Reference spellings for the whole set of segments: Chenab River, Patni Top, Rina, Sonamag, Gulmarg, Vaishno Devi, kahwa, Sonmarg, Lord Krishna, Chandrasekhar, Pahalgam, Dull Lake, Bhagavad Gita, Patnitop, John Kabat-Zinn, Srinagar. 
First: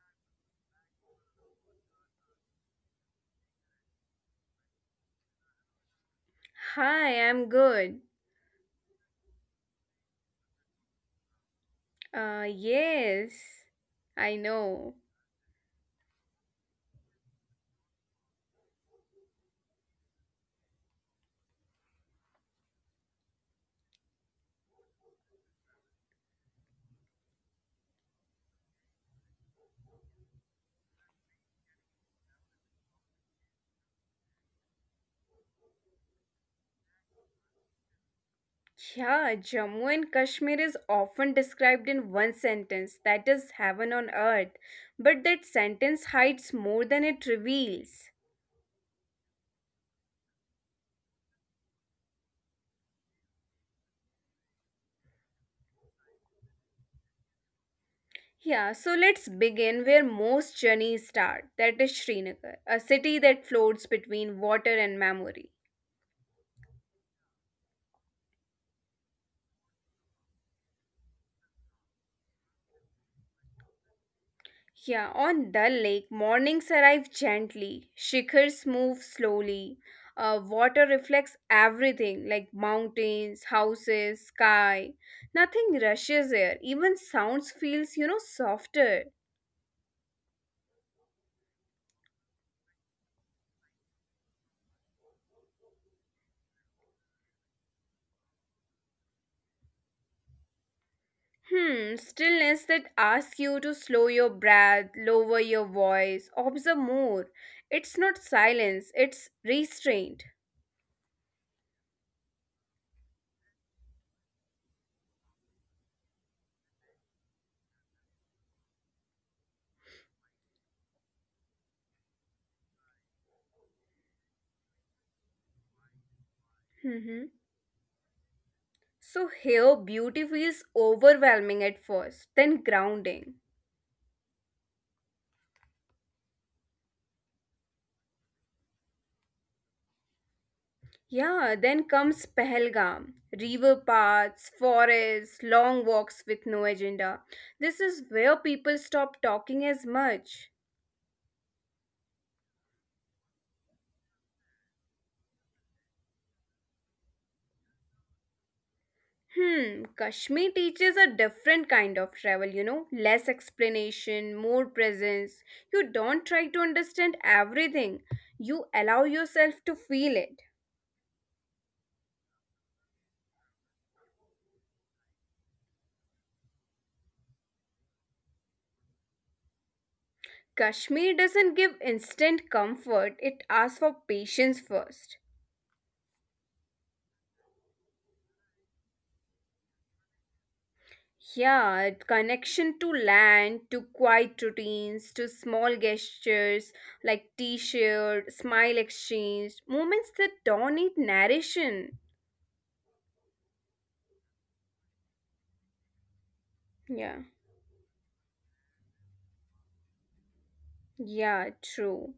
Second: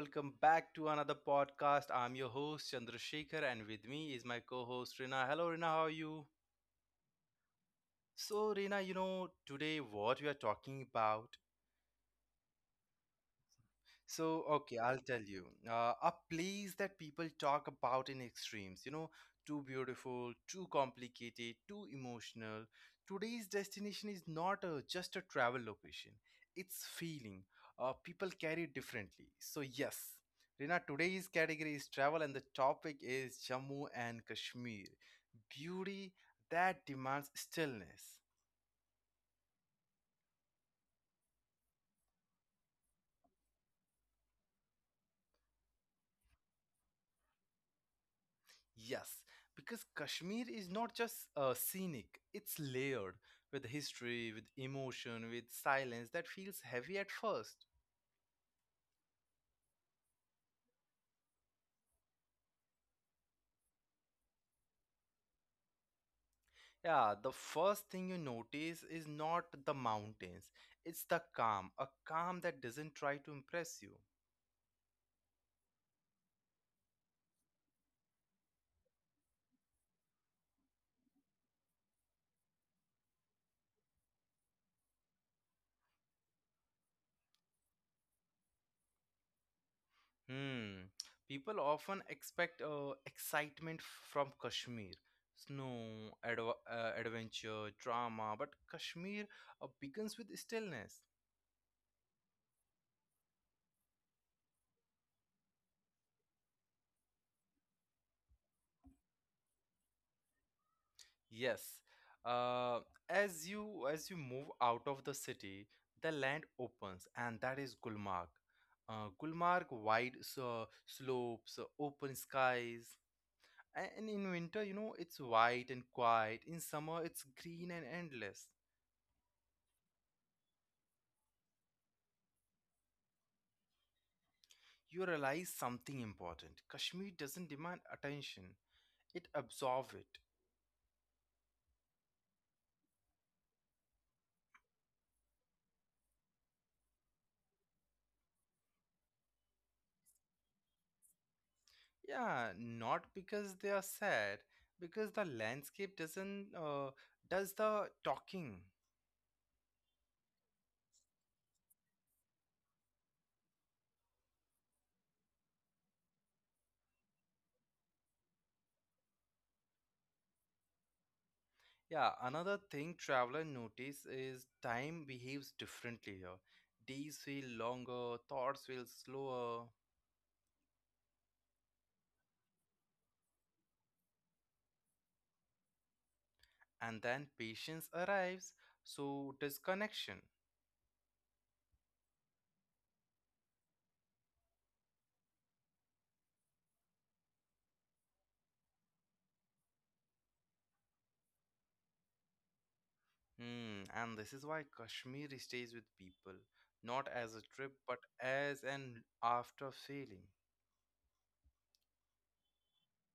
Welcome back to another podcast. I'm your host, Chandrasekhar, and with me is my co host, Rina. Hello, Rina, how are you? Hi, I'm good. So, Rina, today what we are talking about. Uh, yes, I So, okay, know. I'll tell you. A place that people talk about in extremes, too beautiful, too complicated, too emotional. Today's destination is not just a travel location, it's feeling. People carry it differently. So, yes, Rina, today's category is travel, and the topic is Jammu and Kashmir. Beauty that demands stillness. Yeah, Jammu and Kashmir is often described in one sentence that is heaven on earth, but that sentence hides more than it reveals. Yes, because Kashmir is not just scenic, it's layered with history, with emotion, with silence that feels heavy at first. Yeah, so let's begin where most journeys start that is Srinagar, a city that floats between water and memory. Yeah, the first thing you notice is not the mountains, it's the calm, a calm that doesn't try to impress you. Yeah, on Dull Lake, mornings arrive gently, shikhars move slowly, water reflects everything like mountains, houses, sky. Nothing rushes here, even sounds feels, softer. Hmm, people often expect excitement from Kashmir. Snow, adventure, drama, but Kashmir begins with stillness. Hmm, stillness that asks you to slow your breath, lower your voice, observe more. It's not silence, it's restraint. Yes. Uh, as you move out of the city, the land opens, and that is Gulmarg. Gulmarg, wide slopes, open skies, and in winter, it's white and quiet. In summer, it's Hmm, green and endless. so here, beauty feels overwhelming at first, then grounding. You realize something important. Kashmir doesn't demand attention; it absorbs it. Yeah, then comes Pahalgam, river paths, forests, long walks with no agenda. This is where people stop talking as much. Yeah, not because they are sad, because the landscape doesn't does the talking. Hmm, Kashmir teaches a different kind of travel, less explanation, more presence. You don't try to understand everything, you allow yourself to feel it. Yeah, another thing traveler notice is time behaves differently here. Days feel longer, thoughts feel slower, Kashmir doesn't give instant comfort, it asks for patience first. and then patience arrives, so disconnection. Yeah, connection to land, to quiet routines, to small gestures like t shirt, smile exchange, moments that don't need narration. Hmm, and this is why Kashmir stays with people, not as a trip but Yeah, as an after feeling. yeah, true.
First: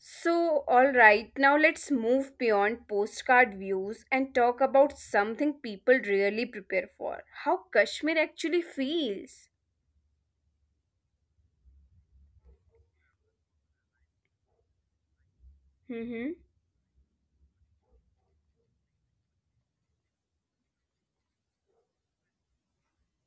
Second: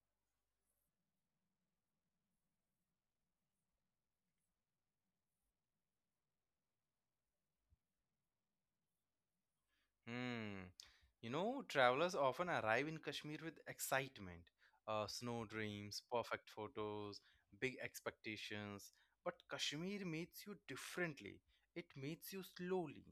So, alright, now let's move beyond postcard views and talk about something people really prepare for how Kashmir actually feels. Hmm. You know, travelers often arrive in Kashmir with excitement, snow dreams, Mm-hmm. perfect photos, big expectations. But Kashmir meets you differently. It meets you slowly.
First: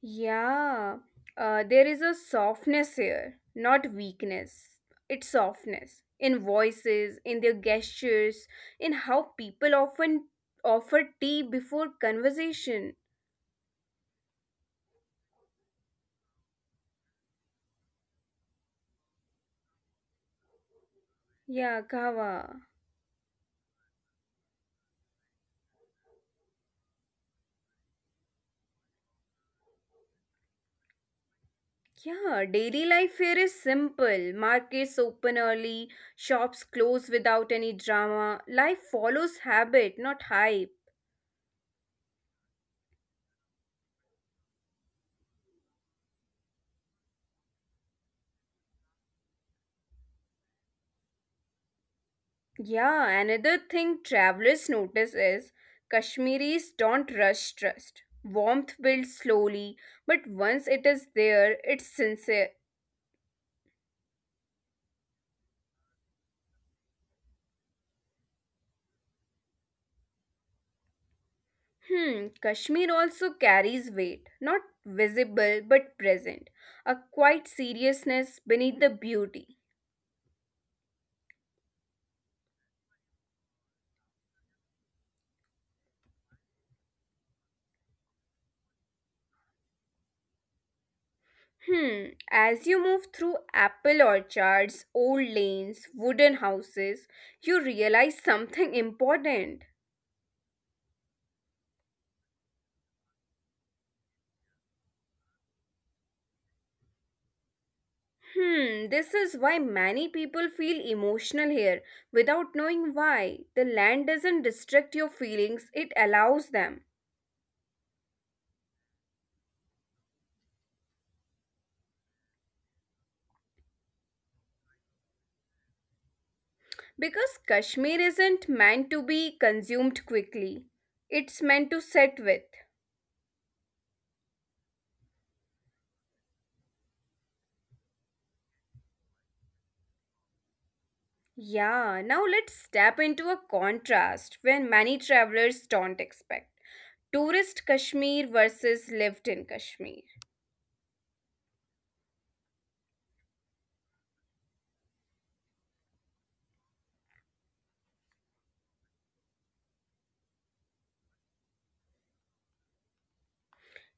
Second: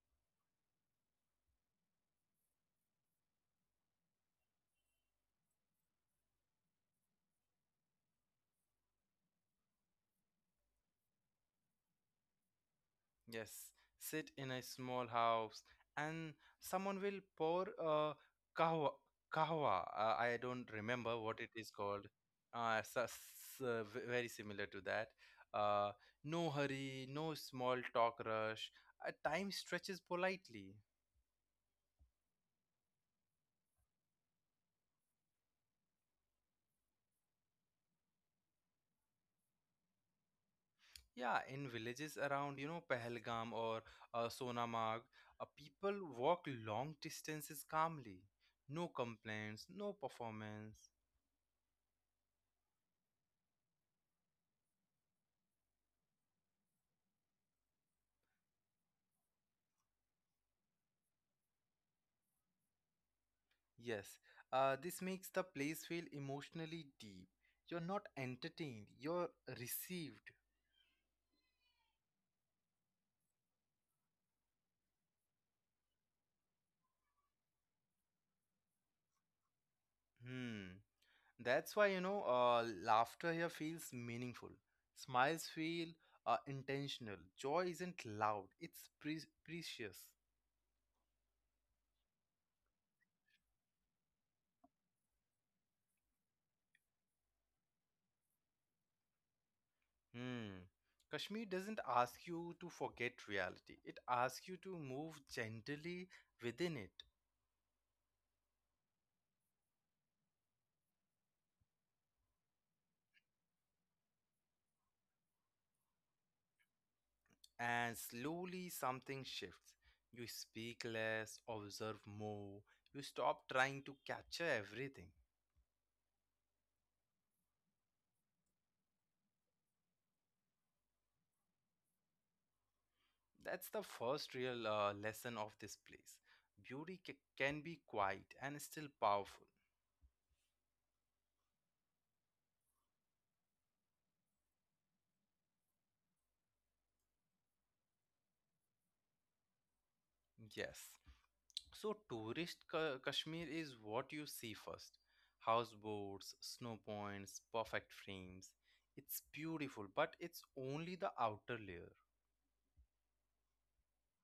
Yeah, there is a softness here, not weakness. It's softness in voices, in their gestures, in how people often offer tea before conversation. Yes, sit in a small house and someone will pour a kahwa, kahwa. I don't remember what it is Yeah, called. kawa. Very similar to that. Uh, no hurry, no small talk rush. Time stretches politely. Yeah, daily life here is simple. Markets open early, shops close without any drama. Life follows habit, not hype. Yeah, in villages around, Pahalgam or Sonamag, people walk long distances calmly. No complaints, no performance. Yeah, another thing travelers notice is Kashmiris don't rush trust. Warmth builds slowly, but once it is there, it's sincere. Yes, this makes the place feel emotionally deep. You're not entertained, you're received. Hmm, Kashmir also carries weight, not visible but present, a quiet seriousness beneath the beauty. Hmm. That's why, laughter here feels meaningful. Smiles feel intentional. Joy isn't loud, it's precious. Hmm, as you move through apple orchards, old lanes, wooden houses, you realize something important. Hmm. Kashmir doesn't ask you to forget reality, it asks you to move gently within it. Hmm, this is why many people feel emotional here without knowing why. The land doesn't restrict your feelings, it allows them. And slowly something shifts. You speak less, observe more, you stop trying to capture everything. Because Kashmir isn't meant to be consumed quickly, it's meant to sit with. That's the first real lesson of this place. Beauty can be quiet and still powerful. Yeah, now let's step into a contrast when many travelers don't expect. Tourist Kashmir versus lived in Kashmir. Yes. So, Kashmir is what you see first: houseboats, snow points, perfect frames. It's beautiful, but it's only the outer layer.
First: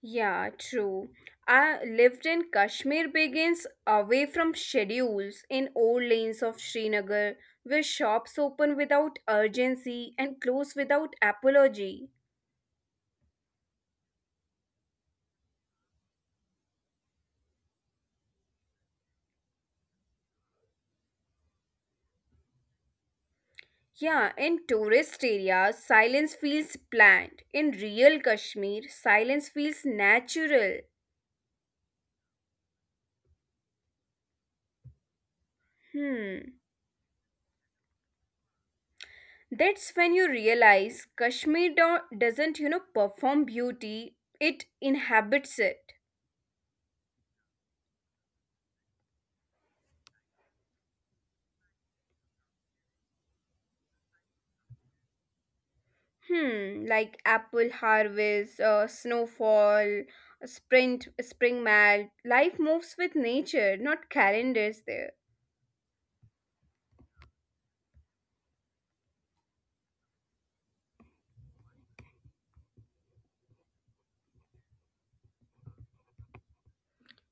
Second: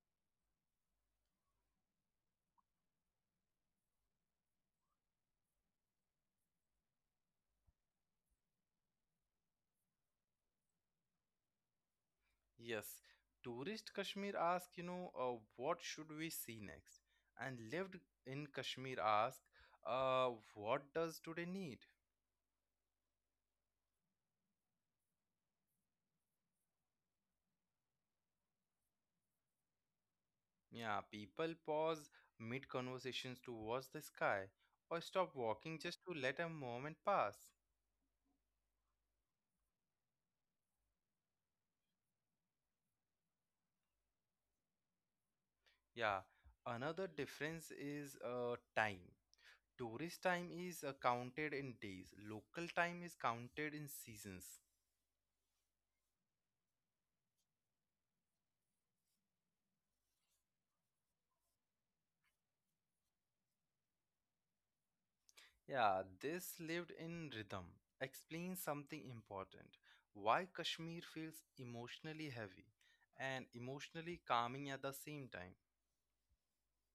Yeah, true. I lived in Kashmir begins away from schedules in old lanes of Srinagar where shops open without urgency and close without apology. Yes, tourist Kashmir ask, what should we see next? And lived in Kashmir ask, what does today need? Yeah, in tourist areas, silence feels planned. In real Kashmir, silence feels natural. Yeah, people pause mid conversations to watch the sky or stop walking just to Hmm. let a moment pass. That's when you realize Kashmir doesn't, perform beauty, it inhabits it. Yeah, another difference is time. Tourist time is counted in days, local time is counted in seasons. Hmm, like apple harvest, snowfall, spring melt. Life moves with nature, not calendars there. Yeah, this lived in rhythm explains something important. Why Kashmir feels emotionally heavy and emotionally calming at the same time.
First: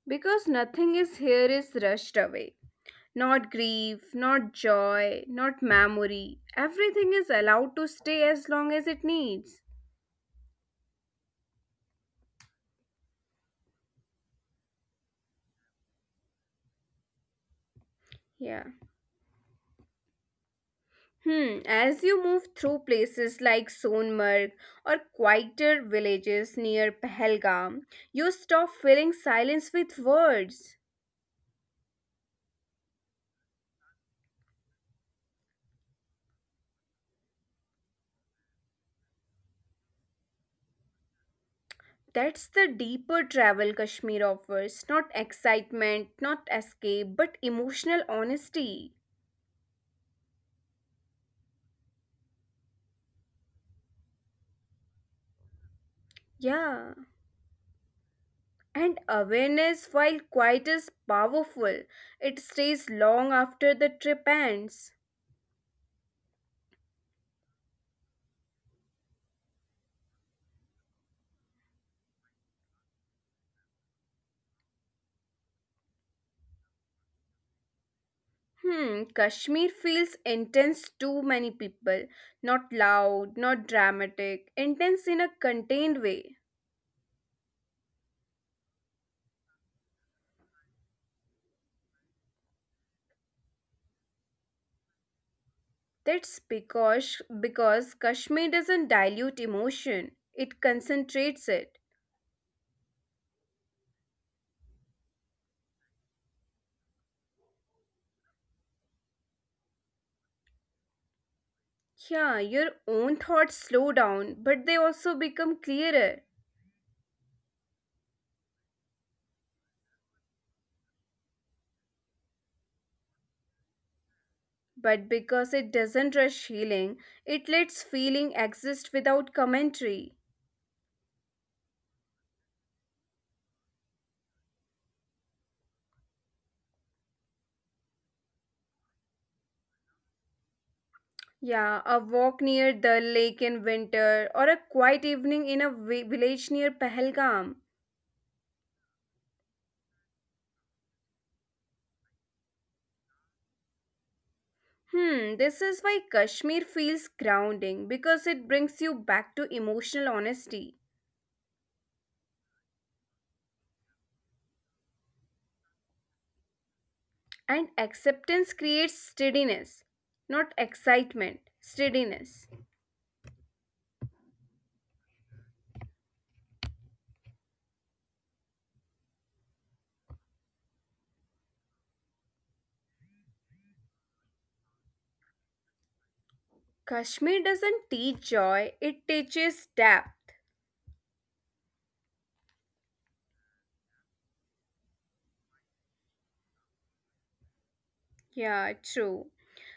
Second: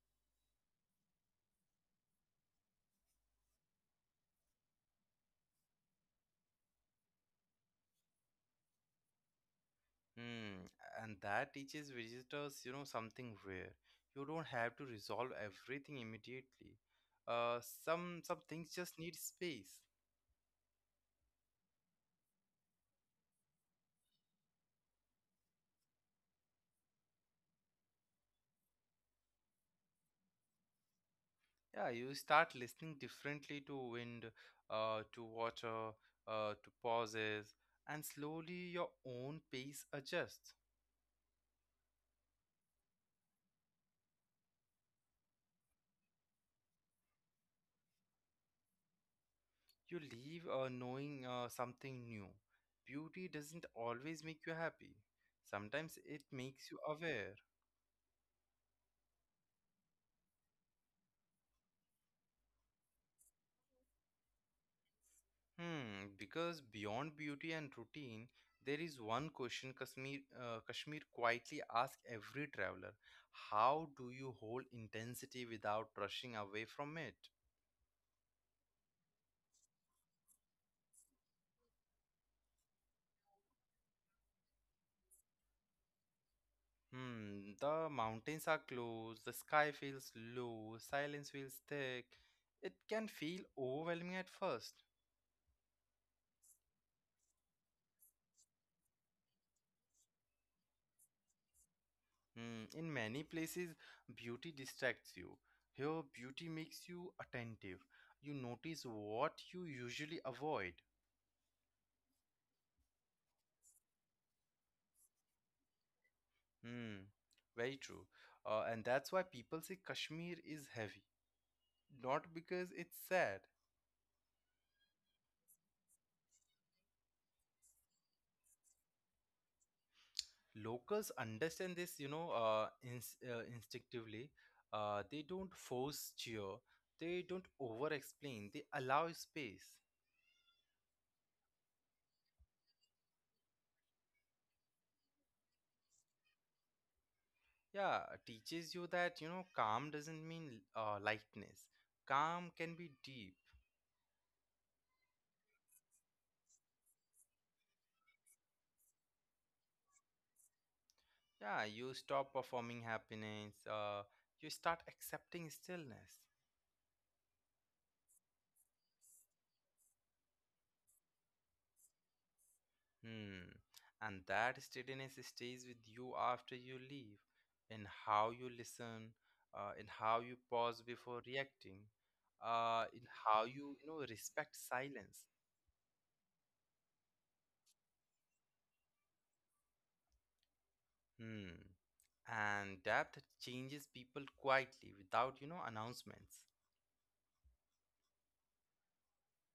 Because nothing is here is rushed away. Not grief, not joy, not memory. Everything is allowed to stay as long as it needs. Hmm, and that teaches visitors, something rare. You don't have to resolve everything immediately. Uh, some Yeah. things just need space. Hmm, as you move through places like Sonmarg or quieter villages near Pahalgam, you stop filling silence with words. Yeah, you start listening differently to wind, to water, to pauses, and slowly your own pace adjusts. That's the deeper travel Kashmir offers. Not excitement, not escape, but emotional honesty. You leave knowing something new. Beauty doesn't always make you happy. Sometimes it makes you Yeah. aware. And awareness, while quiet, is powerful. It stays long after the trip ends. Hmm, because beyond beauty and routine, there is one question Kashmir, Kashmir quietly asks every traveler: how do you hold intensity without rushing away from it? Hmm, Kashmir feels intense to many people. Not loud, not dramatic, intense in a contained way. Hmm, the mountains are close, the sky feels low, silence feels thick. It can feel overwhelming at first. That's because Kashmir doesn't dilute emotion. It concentrates it. Hmm, in many places, beauty distracts you. Here, beauty makes you attentive. You notice what you usually avoid. Yeah, your own thoughts slow down, but they also become clearer. Hmm. Very true. And that's why people say Kashmir is heavy, not because it's sad. But because it doesn't rush healing, it lets feeling exist without commentary. Locals understand this, instinctively. They don't force cheer, they don't over explain, they allow space. Yeah, a walk near the lake in winter or a quiet evening in a village near Pahalgam. Yeah, teaches you that, calm doesn't mean lightness. Calm can be deep. Hmm, this is why Kashmir feels grounding because it brings you back to emotional honesty. Yeah, you stop performing happiness, you start accepting stillness. And acceptance creates steadiness, not excitement, steadiness. Hmm. And that steadiness stays with you after you leave, in how you listen, in how you pause before reacting, in how you, respect silence. Kashmir doesn't teach joy, it teaches depth. Hmm. And depth changes people quietly without, announcements. Yeah, true.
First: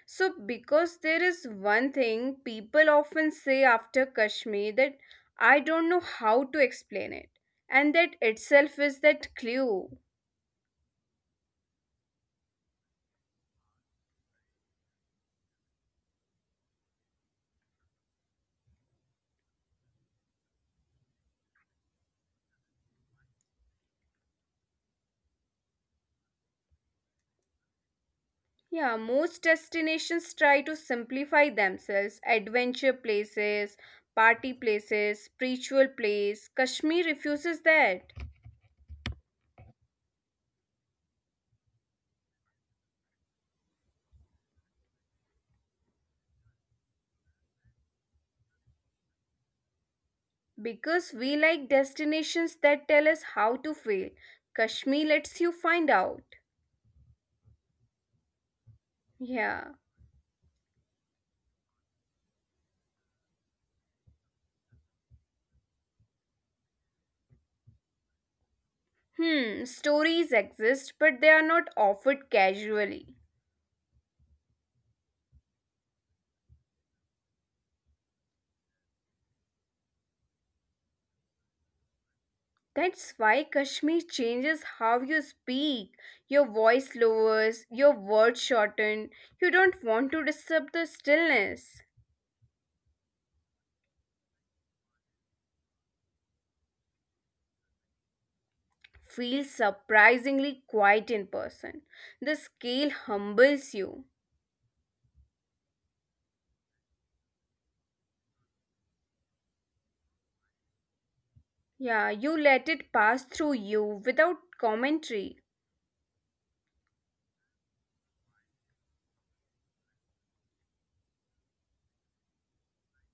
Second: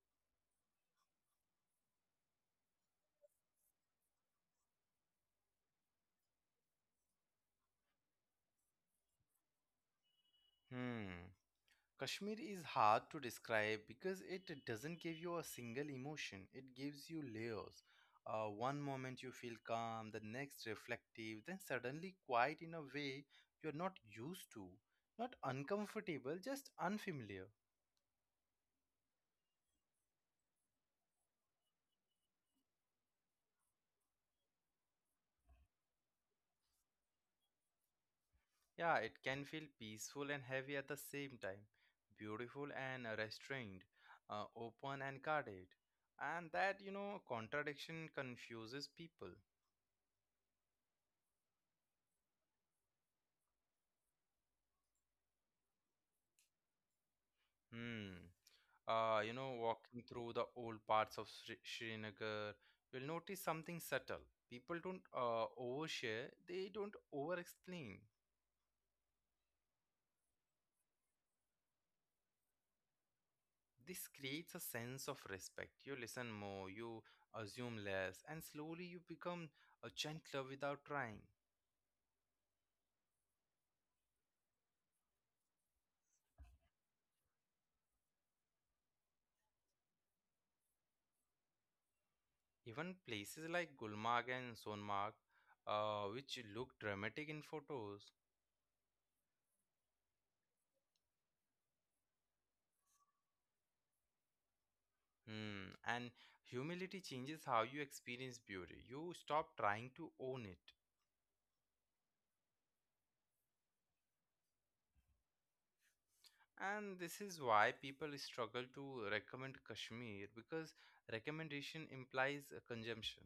So, because there is one thing people often say after Kashmir that I don't know how to explain it, and that itself is that clue. Hmm. Kashmir is hard to describe because it doesn't give you a single emotion. It gives you layers. One moment you feel calm, the next reflective, then suddenly quiet in a way you're not used to. Not uncomfortable, just unfamiliar. Yeah, most destinations try to simplify themselves adventure places, party places, spiritual place. Kashmir refuses that. Yeah, it can feel peaceful and heavy at the same time, beautiful and restrained, open and guarded. And that, contradiction confuses people. Because we like destinations that tell us how to feel. Kashmir lets you find out. Hmm. Yeah. Walking through the old parts of Srinagar, you'll notice something subtle. People don't overshare, they don't over explain. Hmm, stories exist, but they are not offered casually. This creates a sense of respect. You listen more, you assume less, and slowly you become a gentler without trying. That's why Kashmir changes how you speak. Your voice lowers, your words shorten. You don't want to disturb the stillness. Even places like Gulmarg and Sonmarg, which look dramatic in photos, Feel surprisingly quiet in person. The scale humbles you. hmm, and humility changes how you experience beauty. You stop trying to own it. Yeah, you let it pass through you without commentary. And this is why people struggle to recommend Kashmir because recommendation implies a consumption.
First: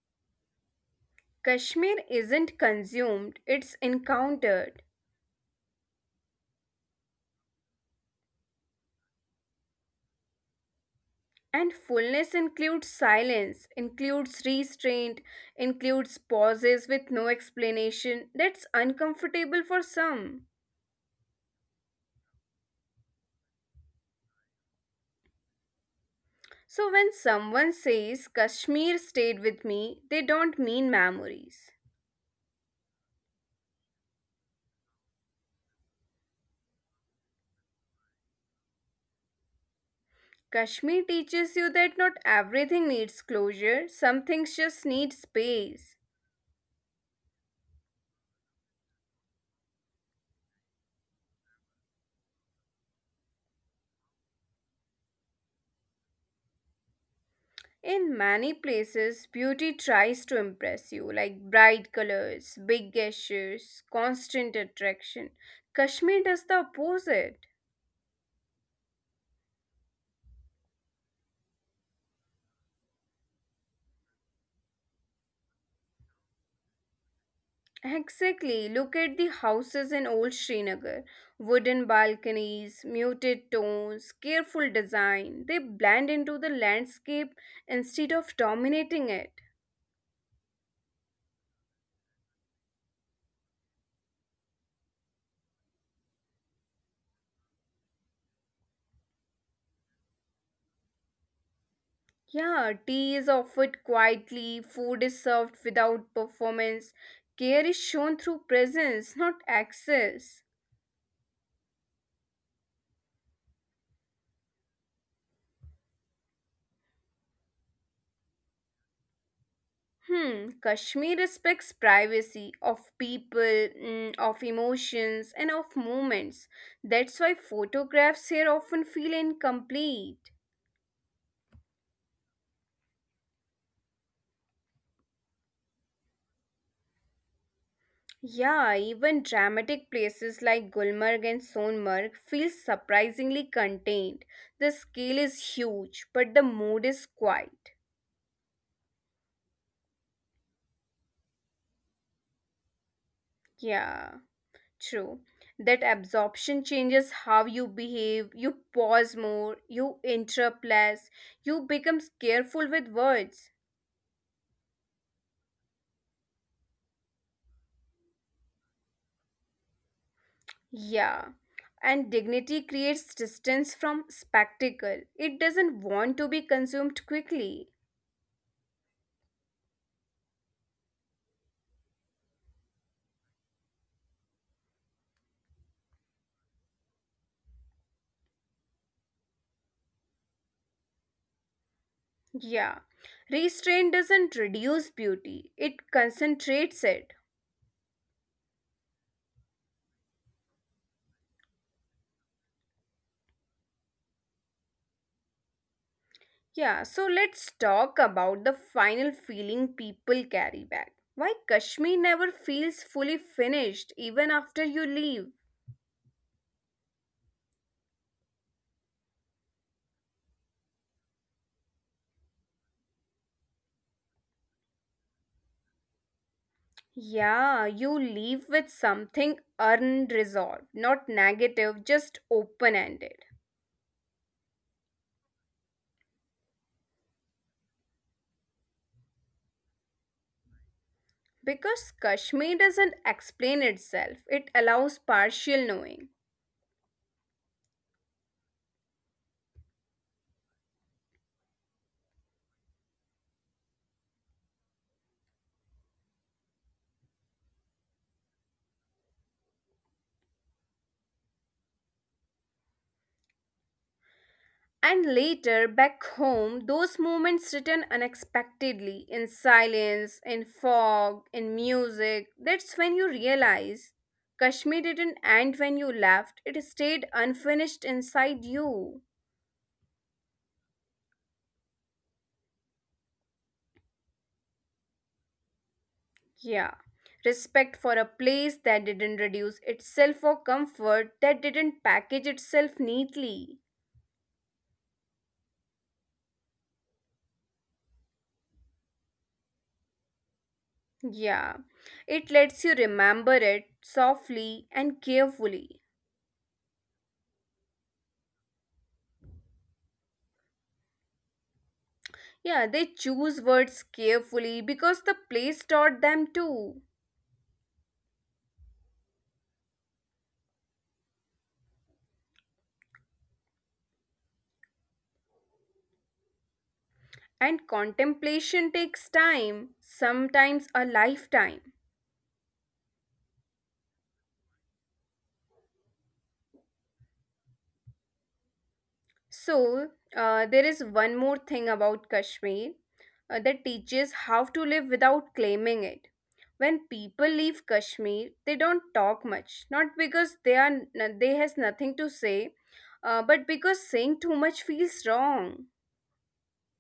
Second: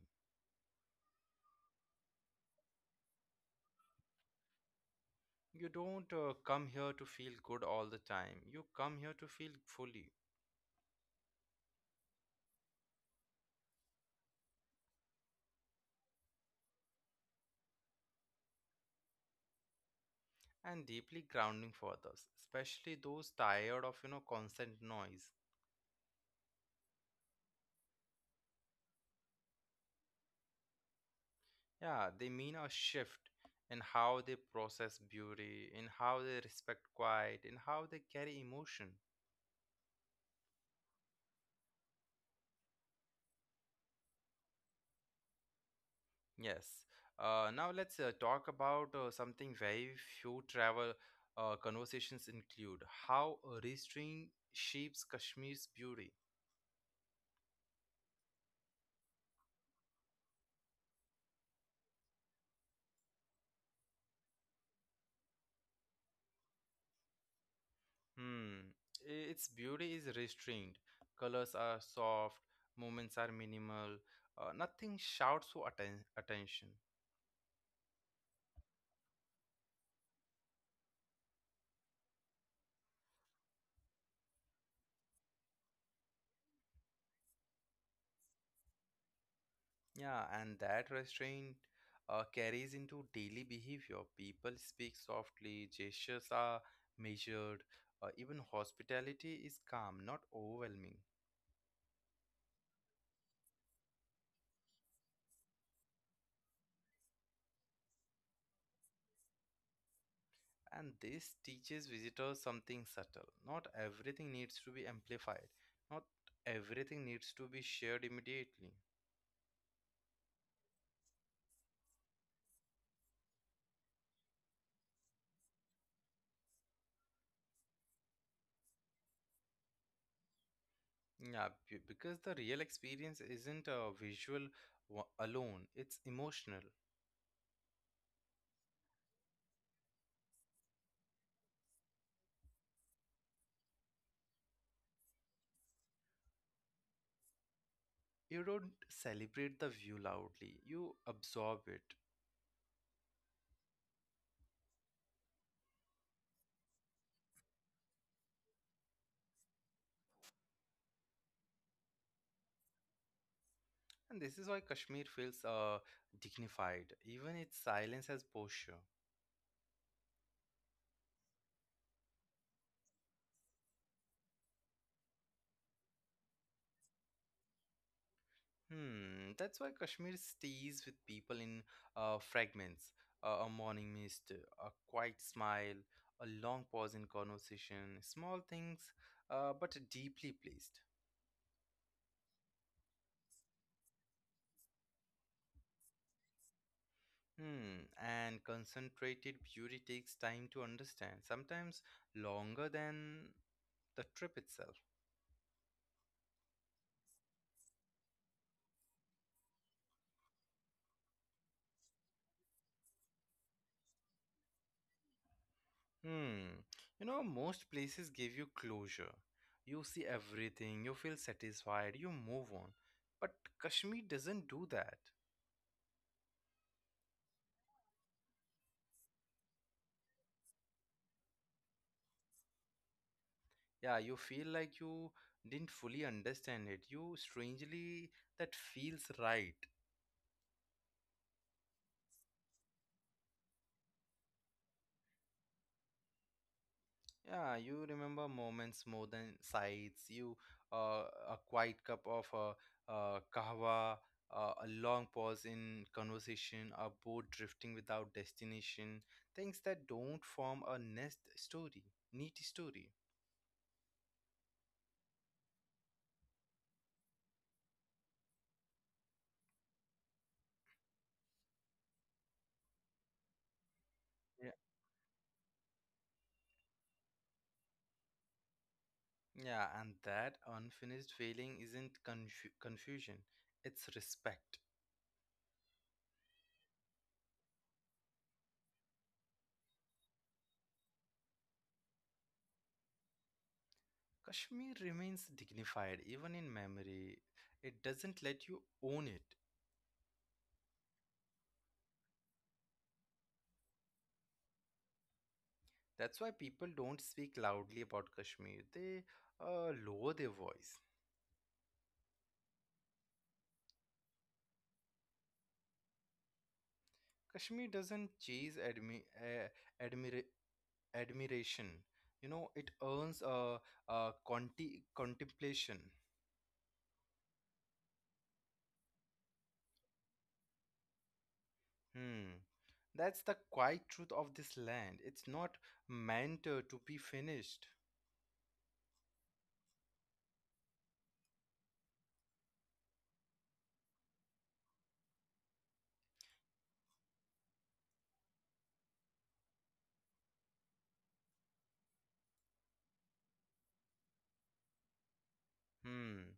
Kashmir isn't consumed, it's encountered. You don't come here to feel good all the time, you come here to feel fully And fullness includes silence, includes restraint, includes pauses with no explanation. That's uncomfortable for some. and deeply grounding for others, especially those tired of constant noise. So when someone says Kashmir stayed with me, they don't mean memories. Yeah, they mean a shift in how they process beauty, in how they respect quiet, in how they carry emotion. Kashmir teaches you that not everything needs closure, some things just need space. Yes. Now let's talk about something very few travel conversations include: how a restraint shapes Kashmir's beauty. In many places, beauty tries to impress you, like bright colors, big gestures, constant attraction. Kashmir does the opposite. Hmm. Its beauty is restrained. Colors are soft, movements are minimal. Nothing shouts for attention. Exactly. Look at the houses in old Srinagar. Wooden balconies, muted tones, careful design. They blend into the landscape instead of dominating it. Yeah, and that restraint carries into daily behavior. People speak softly, gestures are measured, even hospitality is calm, not overwhelming. Yeah, tea is offered quietly, food is served without performance, care is shown through presence, not access. And this teaches visitors something subtle. Not everything needs to be amplified, not everything needs to be shared immediately. Hmm, Kashmir respects privacy of people, mm, of emotions, and of moments. That's why photographs here often feel incomplete. Yeah, because the real experience isn't a visual alone, it's emotional. Yeah, even dramatic places like Gulmarg and Sonmarg feel surprisingly contained. The scale is huge, but the mood is quiet. You don't celebrate the view loudly, you absorb it. Yeah. True. That absorption changes how you behave, you pause more, you interrupt less, you become careful with words. And this is why Kashmir feels dignified, even its silence has posture. Yeah. And dignity creates distance from spectacle. It doesn't want to be consumed quickly. Hmm, that's why Kashmir stays with people in fragments: a morning mist, a quiet smile, a long pause in conversation, small things, but deeply placed. Yeah. Restraint doesn't reduce beauty, it concentrates it. Hmm, and concentrated beauty takes time to understand, sometimes longer than the trip itself. Yeah, so let's talk about the final feeling people carry back. Why Kashmir never feels fully finished even after you leave. Hmm. You know, most places give you closure. You see everything, you feel satisfied, you move on. But Kashmir doesn't do that. Yeah, you leave with something unresolved, not negative, just open ended. Yeah, you feel like you didn't fully understand it. You strangely, that feels right. Because Kashmir doesn't explain itself, it allows partial knowing. Yeah, you remember moments more than sights. Uh, a quiet cup of kahwa, a long pause in conversation, a boat drifting without destination. Things that don't form a neat story. And later, back home, those moments return unexpectedly in silence, in fog, in music. That's when you realize Yeah. Kashmir didn't end when you left, it stayed unfinished inside you. Yeah, and that unfinished feeling isn't confusion, it's respect. Yeah. Respect for a place that didn't reduce itself for comfort, that didn't package itself neatly. Kashmir remains dignified even in memory. It doesn't let you own it. Yeah. It lets you remember it softly and carefully. That's why people don't speak loudly about Kashmir. They lower their voice. Yeah, they choose words carefully because the place taught them to. Kashmir doesn't chase admira- admiration. You know, it earns contemplation. And contemplation takes time, sometimes a lifetime. Hmm. That's the quiet truth of this land. It's not meant to be finished. So, there is one more thing about Kashmir that teaches how to live without claiming it. When people leave Kashmir, they don't talk much, not because they are they has nothing to say, but because saying too much feels wrong. Hmm.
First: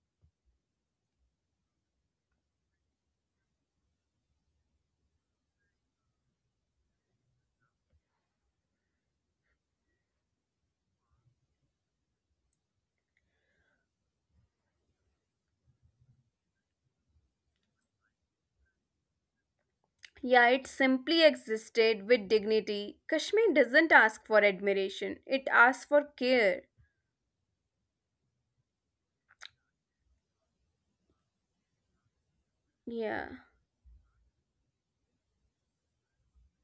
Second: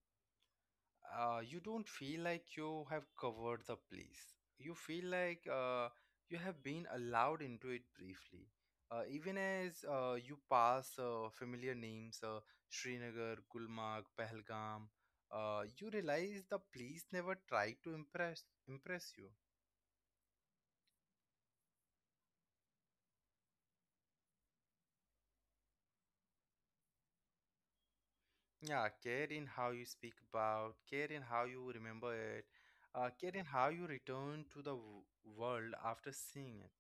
You don't feel like you have covered the place. You feel like you have been allowed into it briefly. Even as you pass familiar names, Srinagar, Gulmarg, Pahalgam, you realize the place never tried to impress you. Yeah, it simply existed with dignity. Kashmir doesn't ask for admiration, it asks for care. Yeah, care in how you speak about, care in how you remember it, care Yeah, in how you return to the world after seeing it.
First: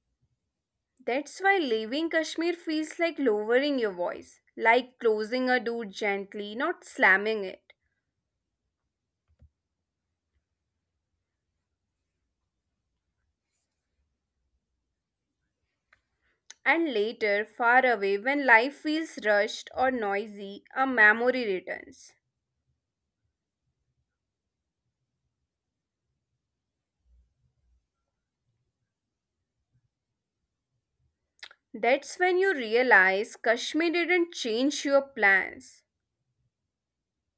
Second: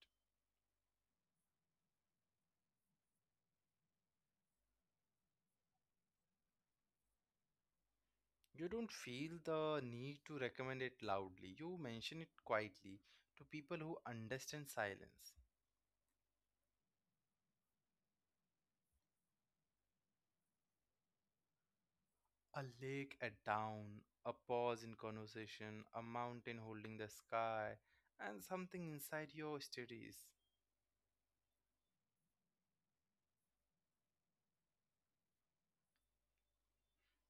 that's why leaving Kashmir feels like lowering your voice, like closing a door gently, not slamming it. You don't feel the need to recommend it loudly. You mention it quietly to people who understand silence. And later, far away, when life feels rushed or noisy, a memory returns. A lake at dawn, a pause in conversation, a mountain holding the sky, and something inside your studies. That's when you realize Kashmir didn't change your plans.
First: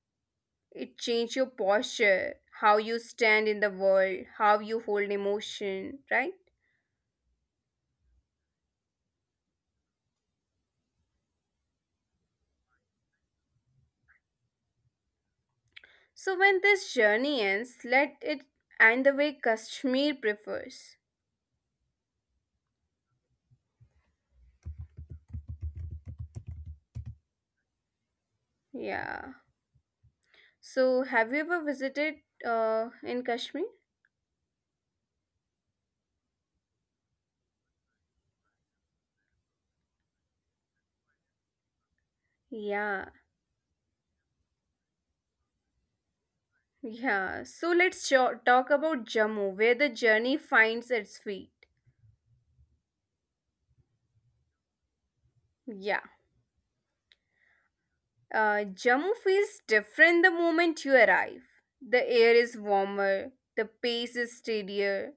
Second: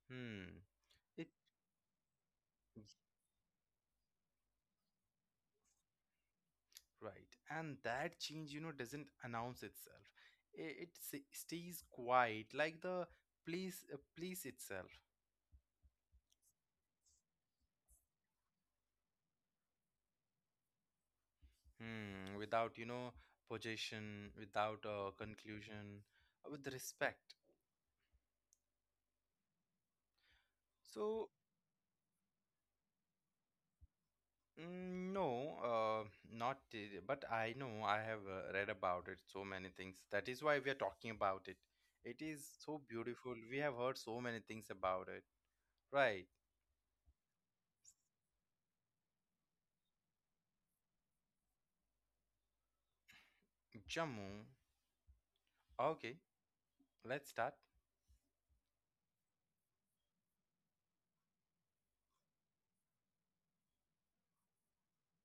Hmm, It it changes your posture, how you stand in the world, how you hold emotion, right? right. And that change, doesn't announce itself. It stays quiet, like the place itself. So when this journey ends, let it end the way Kashmir prefers. Hmm, without, possession, without a conclusion, with respect. Yeah. So So, have you ever visited in Kashmir? mm, no, not, but I know I have read about it so many things. That is why we are talking about it. It is so Yeah. beautiful. We have heard so many things about it. Right. Yeah. So let's talk about Jammu, where the journey finds its feet. Jammu. Yeah. Okay, let's start. Jammu feels different the moment you arrive. The air is warmer, the pace is steadier,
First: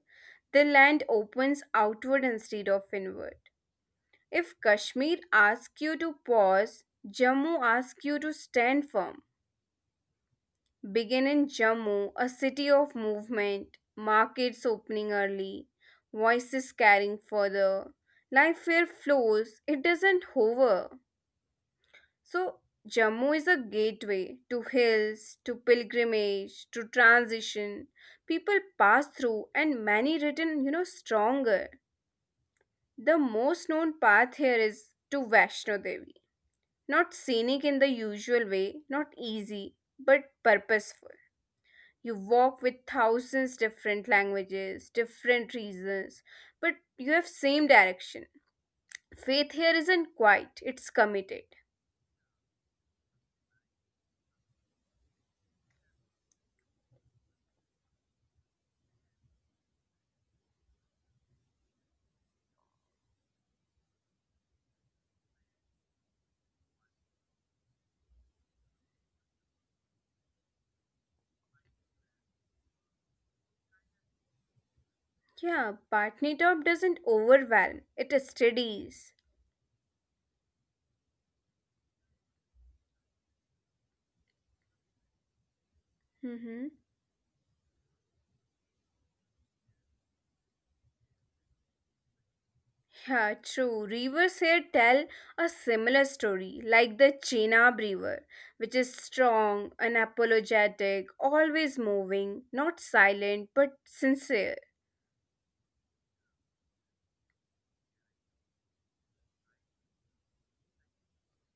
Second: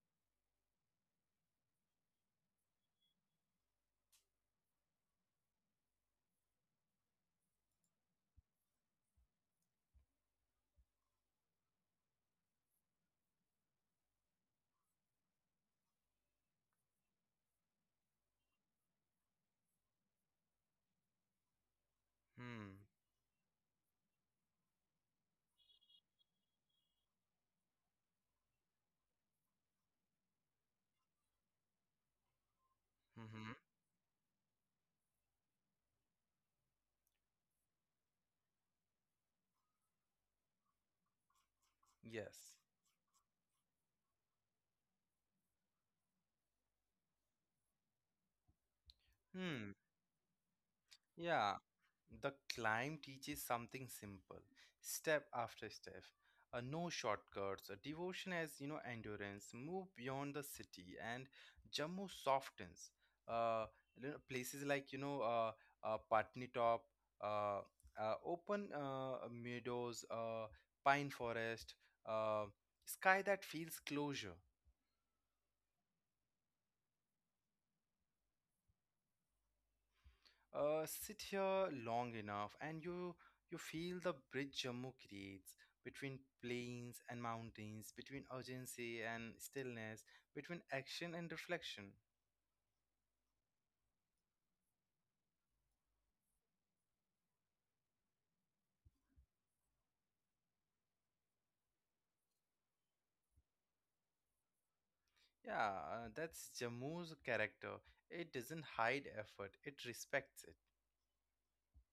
the land opens outward instead of inward. If Kashmir asks you to pause, Jammu asks you to stand firm. Begin in Jammu, a city of movement, markets opening early, voices carrying further. Life here flows, it doesn't hover. So, Hmm. Jammu is a gateway to hills, to pilgrimage, to transition. People pass through, and many written, you know, stronger. The Mm-hmm. most known path here is to Vaishno Devi. Not scenic in the usual way, not easy, but purposeful. You Yes. walk with thousands different languages, different reasons, but you have same direction. Faith Hmm. here isn't quiet, it's committed. Yeah, the climb teaches something simple, step after step. No shortcuts, a devotion as you know, endurance. Move beyond the city, and Jammu softens. Uh, you know, places like you know, Patnitop, uh, open meadows, pine forest, uh, sky that feels closure. Yeah, Patni Top doesn't overwhelm, it steadies. Sit here long enough and you feel the bridge Jammu creates between Mm-hmm. plains and mountains, between urgency and stillness, between action and reflection. Yeah, true. Rivers here tell a similar story, like the Chenab River, which is strong, unapologetic, always moving, not silent but sincere. Yeah, that's Jammu's character. It doesn't hide effort; it respects it.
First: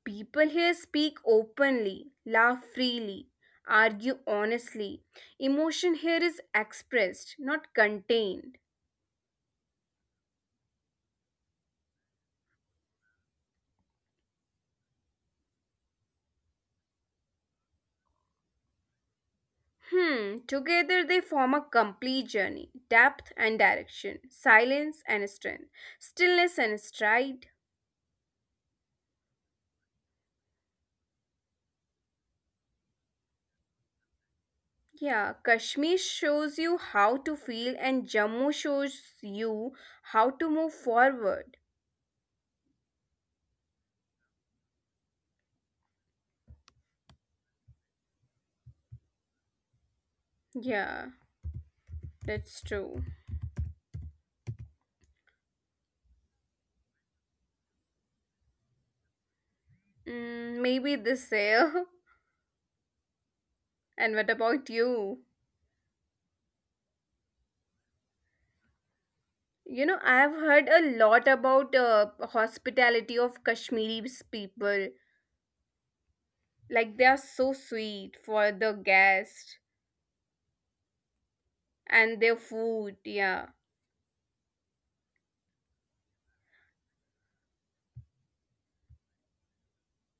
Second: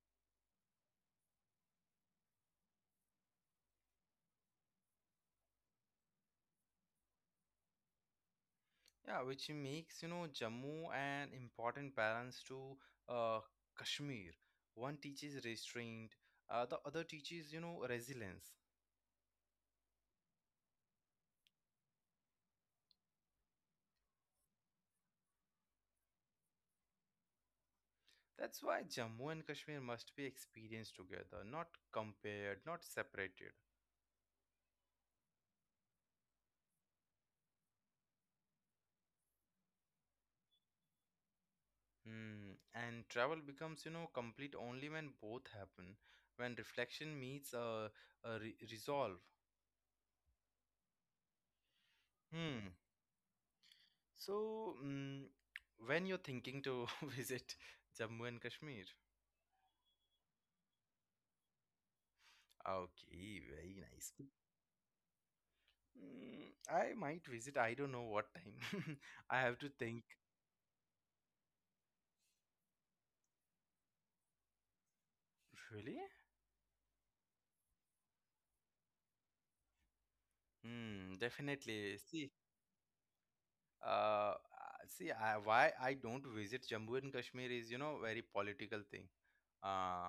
People here speak openly, laugh freely, argue honestly. Emotion here is expressed, not contained. Yeah, which makes you know Jammu an important balance to uh, Kashmir. One teaches restraint, the other teaches you know resilience. Hmm, together they form a complete journey depth and direction, silence and strength, stillness and stride. That's why Jammu and Kashmir must be experienced together, not compared, not separated. Yeah, Kashmir shows you how to feel, and Jammu shows you how to move forward. Hmm. And travel becomes, you know, complete only when both happen, when reflection meets resolve. Yeah, that's Hmm. true. So, when you're thinking to visit Jammu and Kashmir? Mm, maybe this year. Okay, very And nice. what about you? Mm, I might visit, I don't know what time. I have to You know, think. I have heard a lot about hospitality of Kashmiri people. Really? Like they are so sweet for the guest. Hmm, definitely. And their See, food, yeah. See why I don't visit Jammu and Kashmir is, you know, very political thing uh,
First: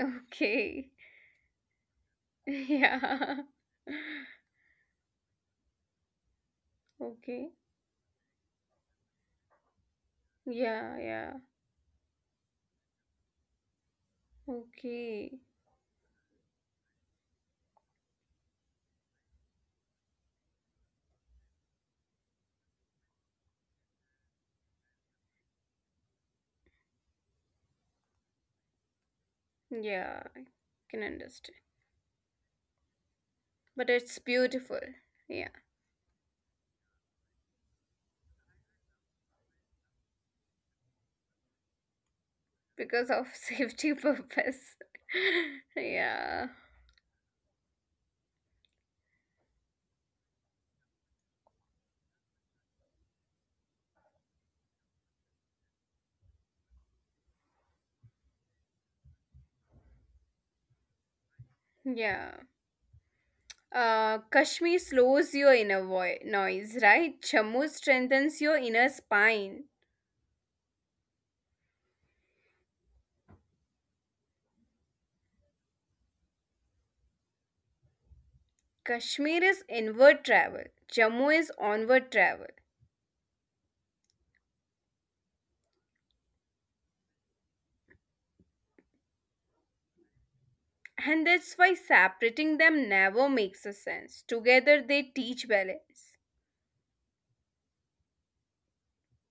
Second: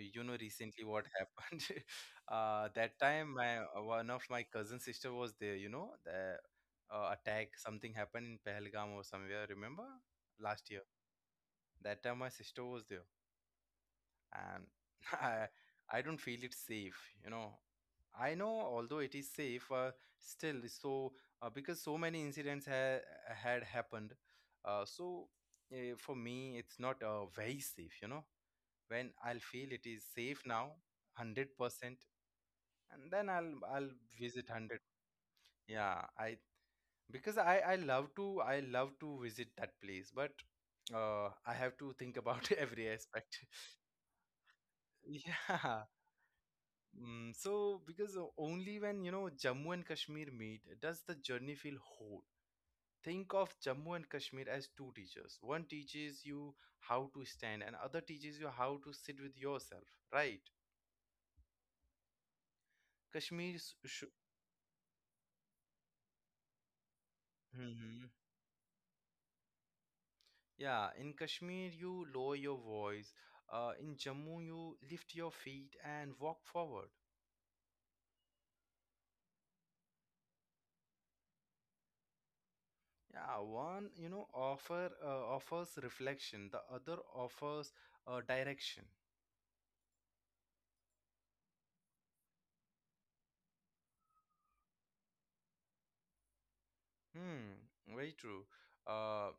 you know, recently Okay. what happened. That time Yeah. my one of my cousin sister was there, you know, the Okay. attack, something happened in Pahalgam or somewhere, remember, last year. Yeah, yeah. That time my sister was there, and I, Okay. I don't feel it's safe, you know. I know although it is safe, still, so because so many incidents had happened, so for me it's not very safe, you know. When I'll feel it is safe, now Yeah, I can understand. 100% and then I'll But visit it's 100. beautiful. Yeah, Yeah, I, because I love to, I love to visit that place, but I have to think about every aspect. because of safety purpose. Yeah. Yeah. So, because only when, you know, Jammu and Kashmir meet does the journey feel whole. Think of Jammu and Kashmir as two teachers. One teaches you how to stand, and other teaches you how to sit with yourself. Right? Yeah. Kashmir s- should. Kashmir slows your inner noise, right? Jammu Mhm. strengthens your inner spine. Yeah, in Kashmir you lower your voice. In Jammu you lift your feet and walk forward. Kashmir is inward travel. Jammu is onward travel. Yeah, one you know offers reflection. The other offers direction. And that's why separating them never makes a sense. Together they teach balance. Hmm, very true. Uh,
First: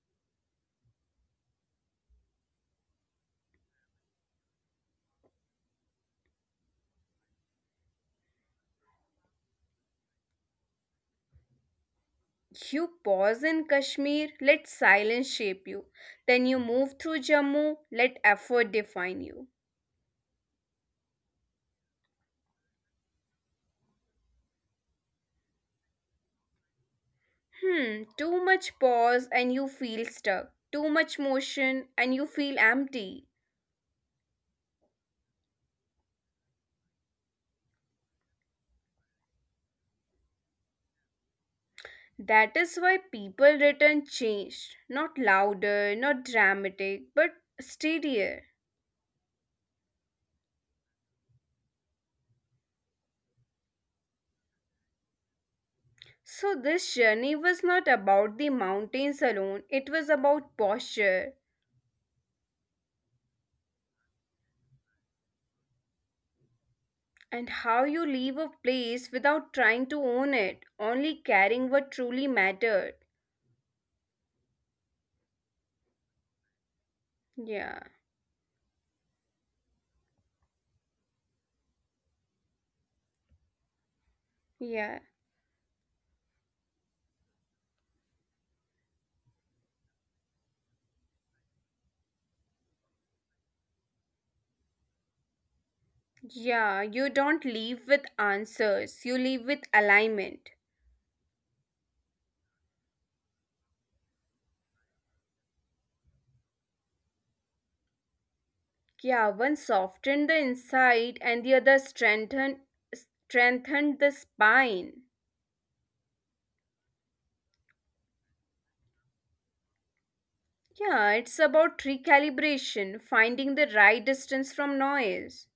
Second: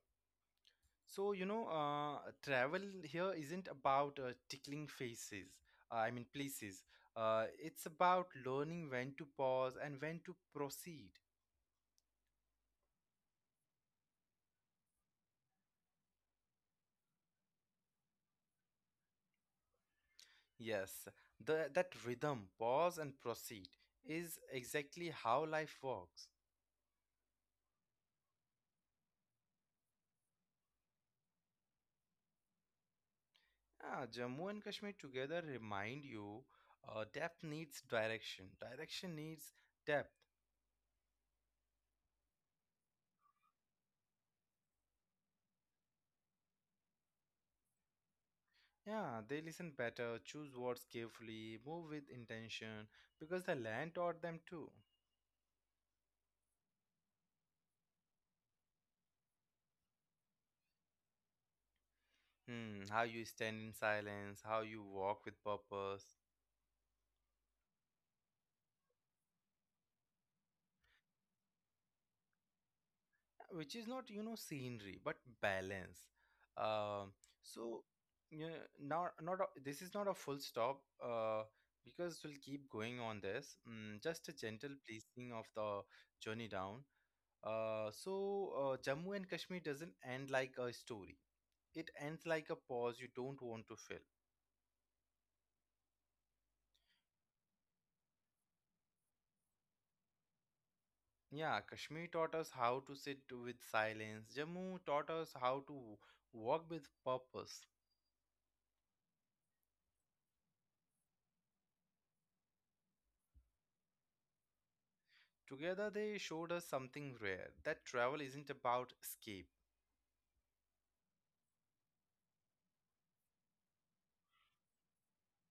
so you know, travel here isn't about tickling faces. I mean, places. It's about learning when to pause and when to proceed. You pause in Kashmir, let silence shape you. Then you move through Jammu, let effort define you. Yes, the that rhythm, pause and proceed, is exactly how life works. Hmm, too much pause and you feel stuck. Too much motion and you feel empty. Ah, Jammu and Kashmir together remind you, depth needs direction. Direction needs depth. That is why people return changed. Not louder, not dramatic, but steadier. Yeah, they listen better, choose words carefully, move with intention, because the land taught them too. So, this journey was not about the mountains alone, it was about posture Hmm, how you stand in silence, how you walk with purpose, and how you leave a place without trying to own it, only carrying what truly mattered. which is not, you know, scenery, but balance. Um, Yeah, so, you know, not a, this is not a full stop, because we'll keep going on this. Mm, just a gentle yeah, placing of the journey down. So, Jammu and Kashmir doesn't end like a story, it ends like a pause you don't want to fill. yeah. You don't leave with answers, you leave with alignment. Yeah, Kashmir taught us how to sit with silence. Jammu taught us how to walk with purpose. Yeah, one softened the inside and the other strengthened the spine. Together, they showed us something rare, that travel isn't about escape. Yeah, it's about recalibration, finding the right distance from noise.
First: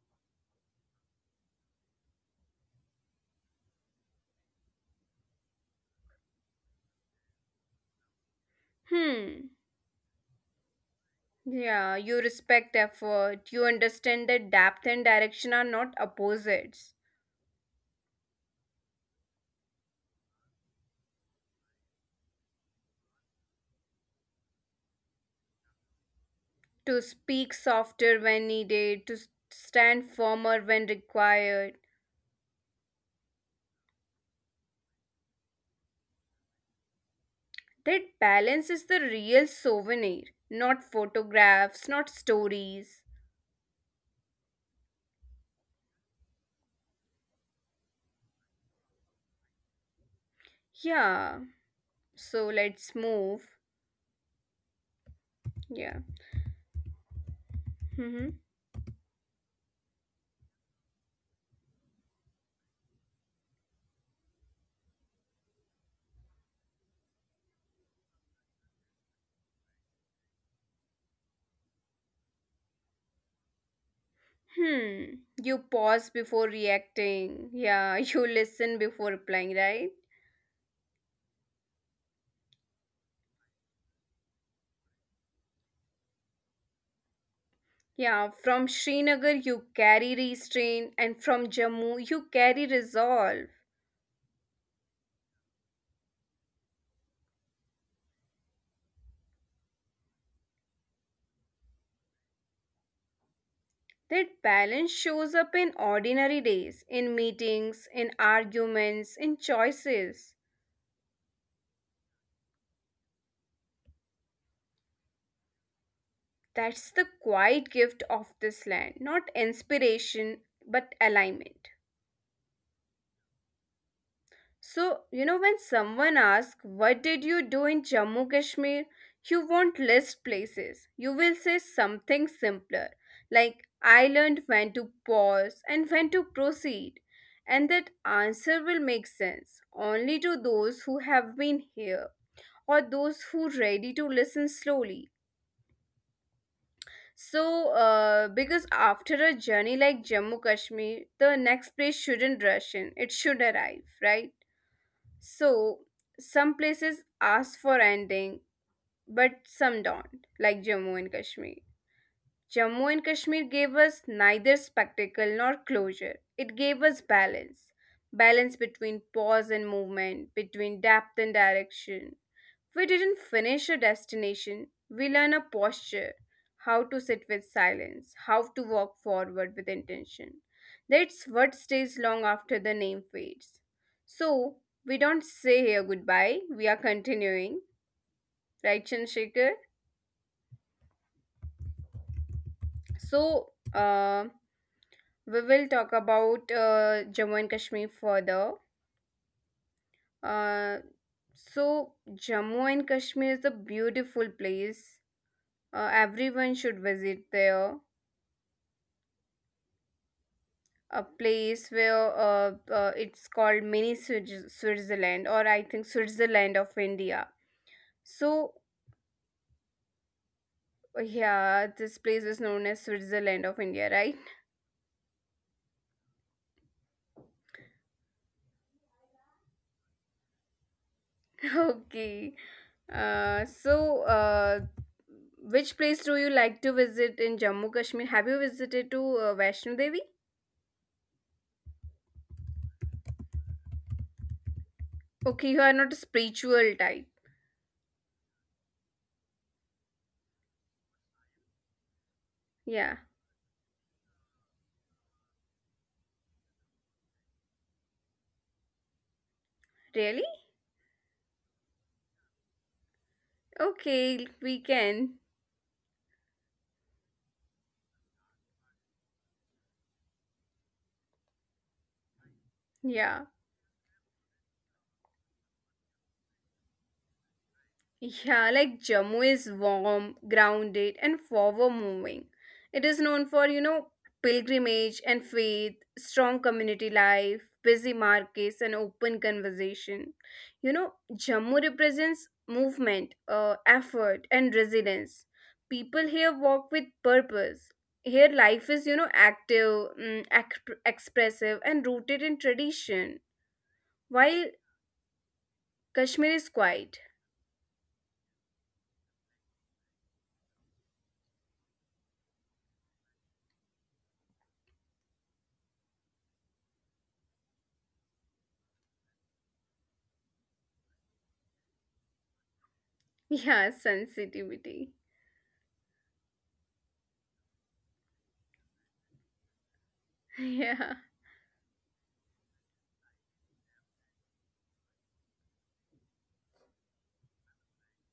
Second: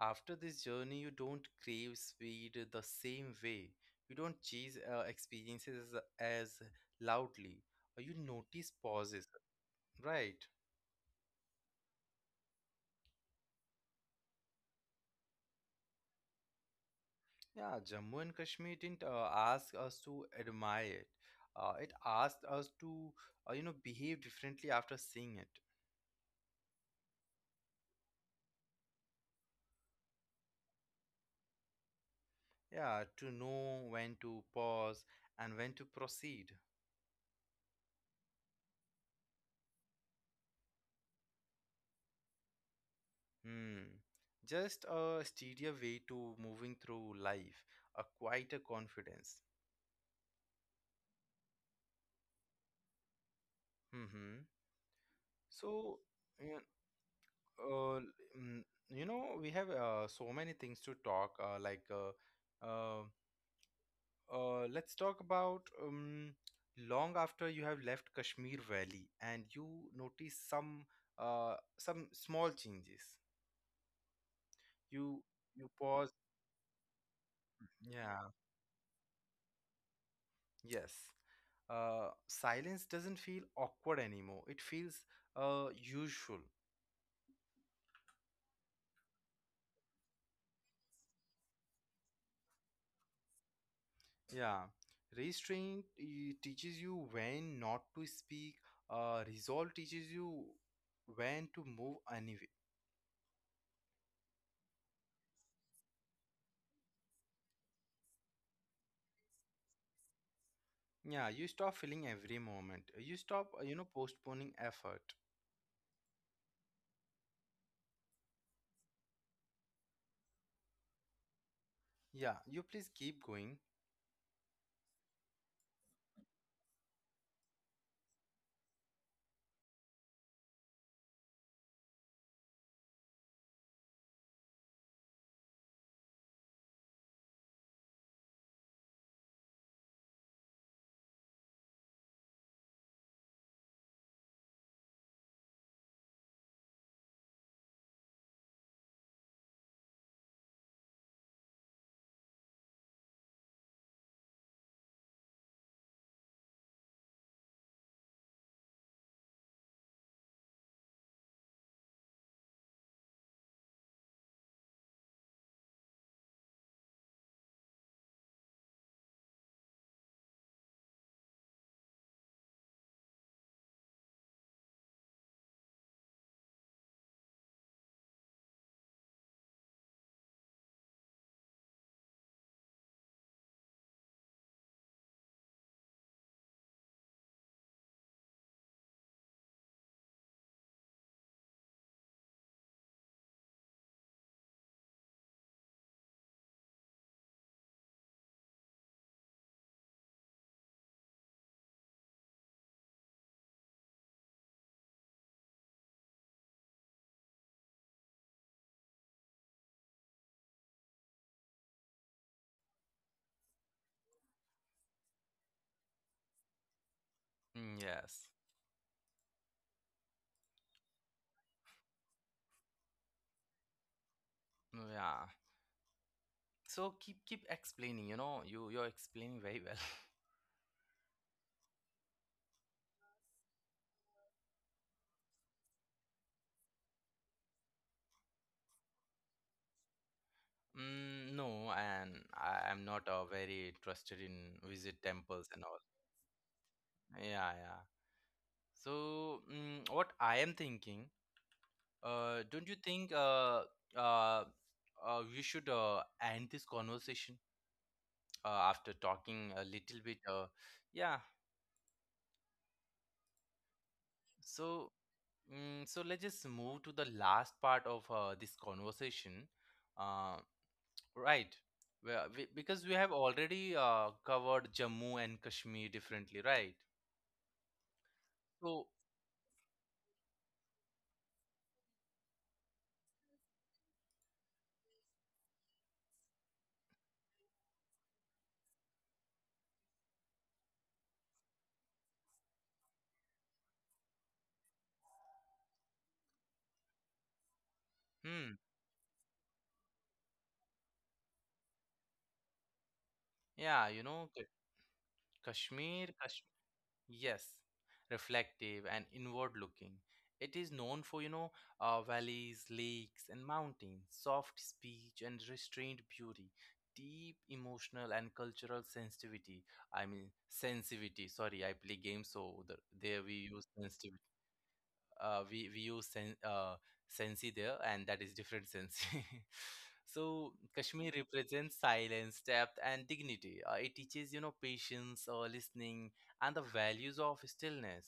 After this journey, you don't crave speed the same way. You don't chase experiences as loudly. You notice pauses, Hmm. right? Yeah, you respect effort. You understand that depth and direction are not opposites. Yeah, Jammu and Kashmir didn't ask us to admire it. It asked us to, you know, behave differently after seeing it. To speak softer when needed, to stand firmer when required. Yeah, to know when to pause and when to proceed. That balance is the real souvenir, not photographs, not stories. Hmm. Just a steadier way to moving through life, a quieter confidence. Yeah, so let's move. Mm-hmm. So, Yeah. you know, Hmm. mm, you know, we have so many things to talk, uh, let's talk about long after you have left Kashmir Valley and you notice some small changes. You Hmm. you You pause. pause before reacting. Yeah, Yeah. you listen before replying, right? Yes. Silence doesn't feel awkward anymore. It feels usual. Yeah, from Srinagar you carry restraint, and from Jammu you carry resolve. Yeah. Restraint, teaches you when not to speak. Resolve teaches you when to move anyway. That balance shows up in ordinary days, in meetings, in arguments, in choices. Yeah, you stop feeling every moment. You stop, you know, postponing effort. That's the quiet gift of this land, not inspiration, but alignment. Yeah, you please keep going. So, you know, when someone asks, What did you do in Jammu Kashmir? You won't list places. You will say something simpler, like, I learned when to pause and when to proceed. And that answer will make sense only to those who have been here or those who are ready to listen slowly. So, because after a journey like Jammu Kashmir, the next place shouldn't rush in, it should arrive, right? So, some places ask for ending, but some don't, like Jammu and Kashmir. Jammu and Kashmir gave us neither spectacle nor closure. It gave us balance. Balance between pause and movement, between depth and direction. We didn't finish a destination, we learn a posture, how to sit with silence, how to walk forward with intention. That's what stays long after the name fades. So, we don't say here goodbye, we are continuing, right, Chandrasekhar? So, we will talk about Jammu and Kashmir further. Uh, so, Jammu and Kashmir is a beautiful place. Everyone should visit there. A place where it's called mini Switzerland, or I think Switzerland of India. Mm, yes. So, yeah, this place is known as Switzerland of India, right? Mm, yeah. So keep explaining, you know, you're explaining very well. Okay. So, which place do you like to visit in Jammu Kashmir? Have you visited to Vaishno Devi? Mm, no, and I am not very interested in visit Okay, temples you and are all. not a spiritual type. Yeah, yeah. So mm, what I am thinking, don't you Yeah. think uh, we should end this conversation after talking a little bit? Really? Yeah. Okay, we So can. mm, so let's just move to the last part of this conversation. Uh, right. Well, we, because we have Yeah. already covered Jammu and Kashmir differently, right? Yeah, like So, Jammu is warm, grounded, and forward moving. It is known for, you know, pilgrimage and faith, strong community life, busy markets, and open conversation. You know, Jammu represents movement, effort, and resilience. People here walk with purpose. Here, hmm, life is, you know, active, mm, expressive, and rooted in tradition, yeah, you know, while Ka- Kashmir, Kashmir is Kash quiet. Yes, reflective and inward looking. It is known for, you know, valleys, lakes, and mountains, soft speech and restrained beauty, deep emotional and cultural sensitivity. I mean, sensitivity. Sorry, I play games, so there we Yeah, use sensitivity, sensitivity. uh, we we use sen- uh, sensi there, and that is different sensi. So Yeah. Kashmir represents silence, depth, and dignity. It teaches you know patience, listening, and the values of stillness.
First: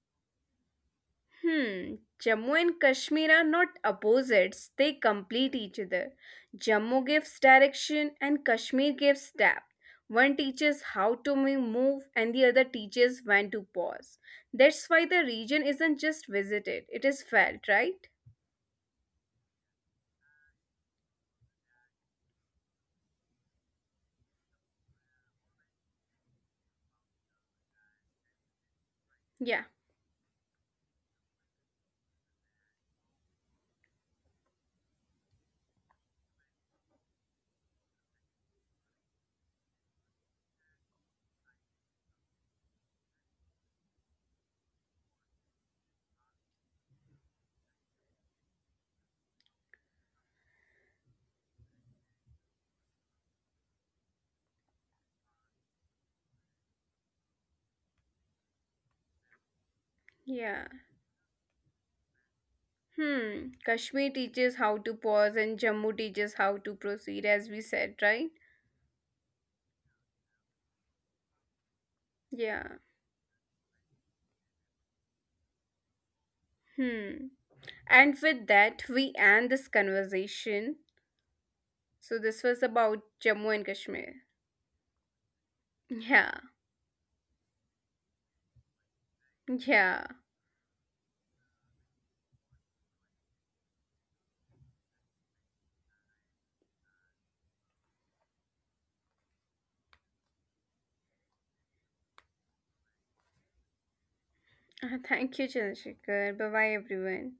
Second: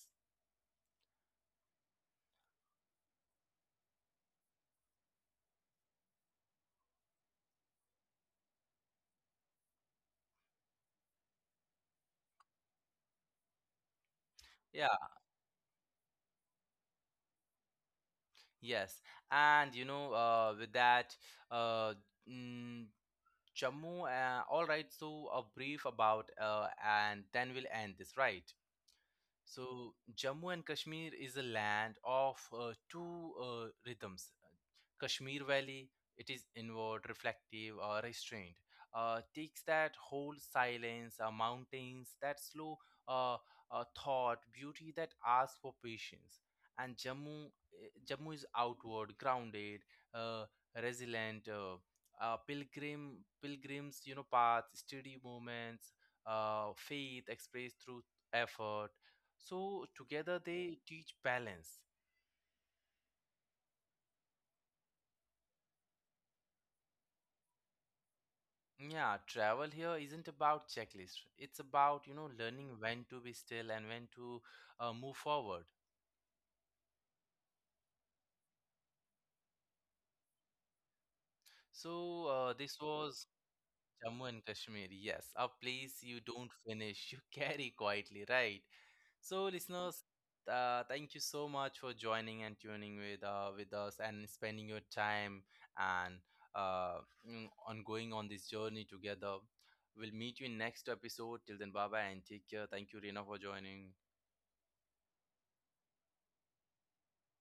Hmm, Jammu and Kashmir are not opposites, they complete each other. Jammu gives direction and Kashmir gives depth. One teaches how to move and the other teaches when to pause. Yeah, That's why the region isn't just visited, it is felt, right? yes, and you know with that, uh, mm, Jammu. All right, so a brief about and then we'll end this, right? Yeah. So Jammu and Kashmir is a land of two rhythms. Kashmir Valley, it is inward, reflective, or restrained. Takes that whole silence, mountains, that slow uh, thought, beauty that asks for patience. And Jammu, Jammu is outward, grounded, uh, resilient. Uh, pilgrim, pilgrims, you know, paths, steady movements, faith expressed through effort, so together Yeah. they teach balance. Hmm, Kashmir teaches how to pause and Jammu teaches how to proceed, as we said, right? Yeah, travel here isn't about checklist. It's about, you know, learning Yeah. when to be still and when to move forward. Hmm. And with that, we end this conversation. So So this was this about was Jammu and Kashmir. Jammu and Kashmir, yes, a place you Yeah, don't finish, you carry quietly, right? So, listeners, yeah. Thank you so much for joining and tuning with us and spending your time and uh, on going on this journey together. We'll meet you in next episode. Till then, bye bye and take care. Thank you, Reena, for joining. Thank you, Chandrasekhar. Bye bye, everyone.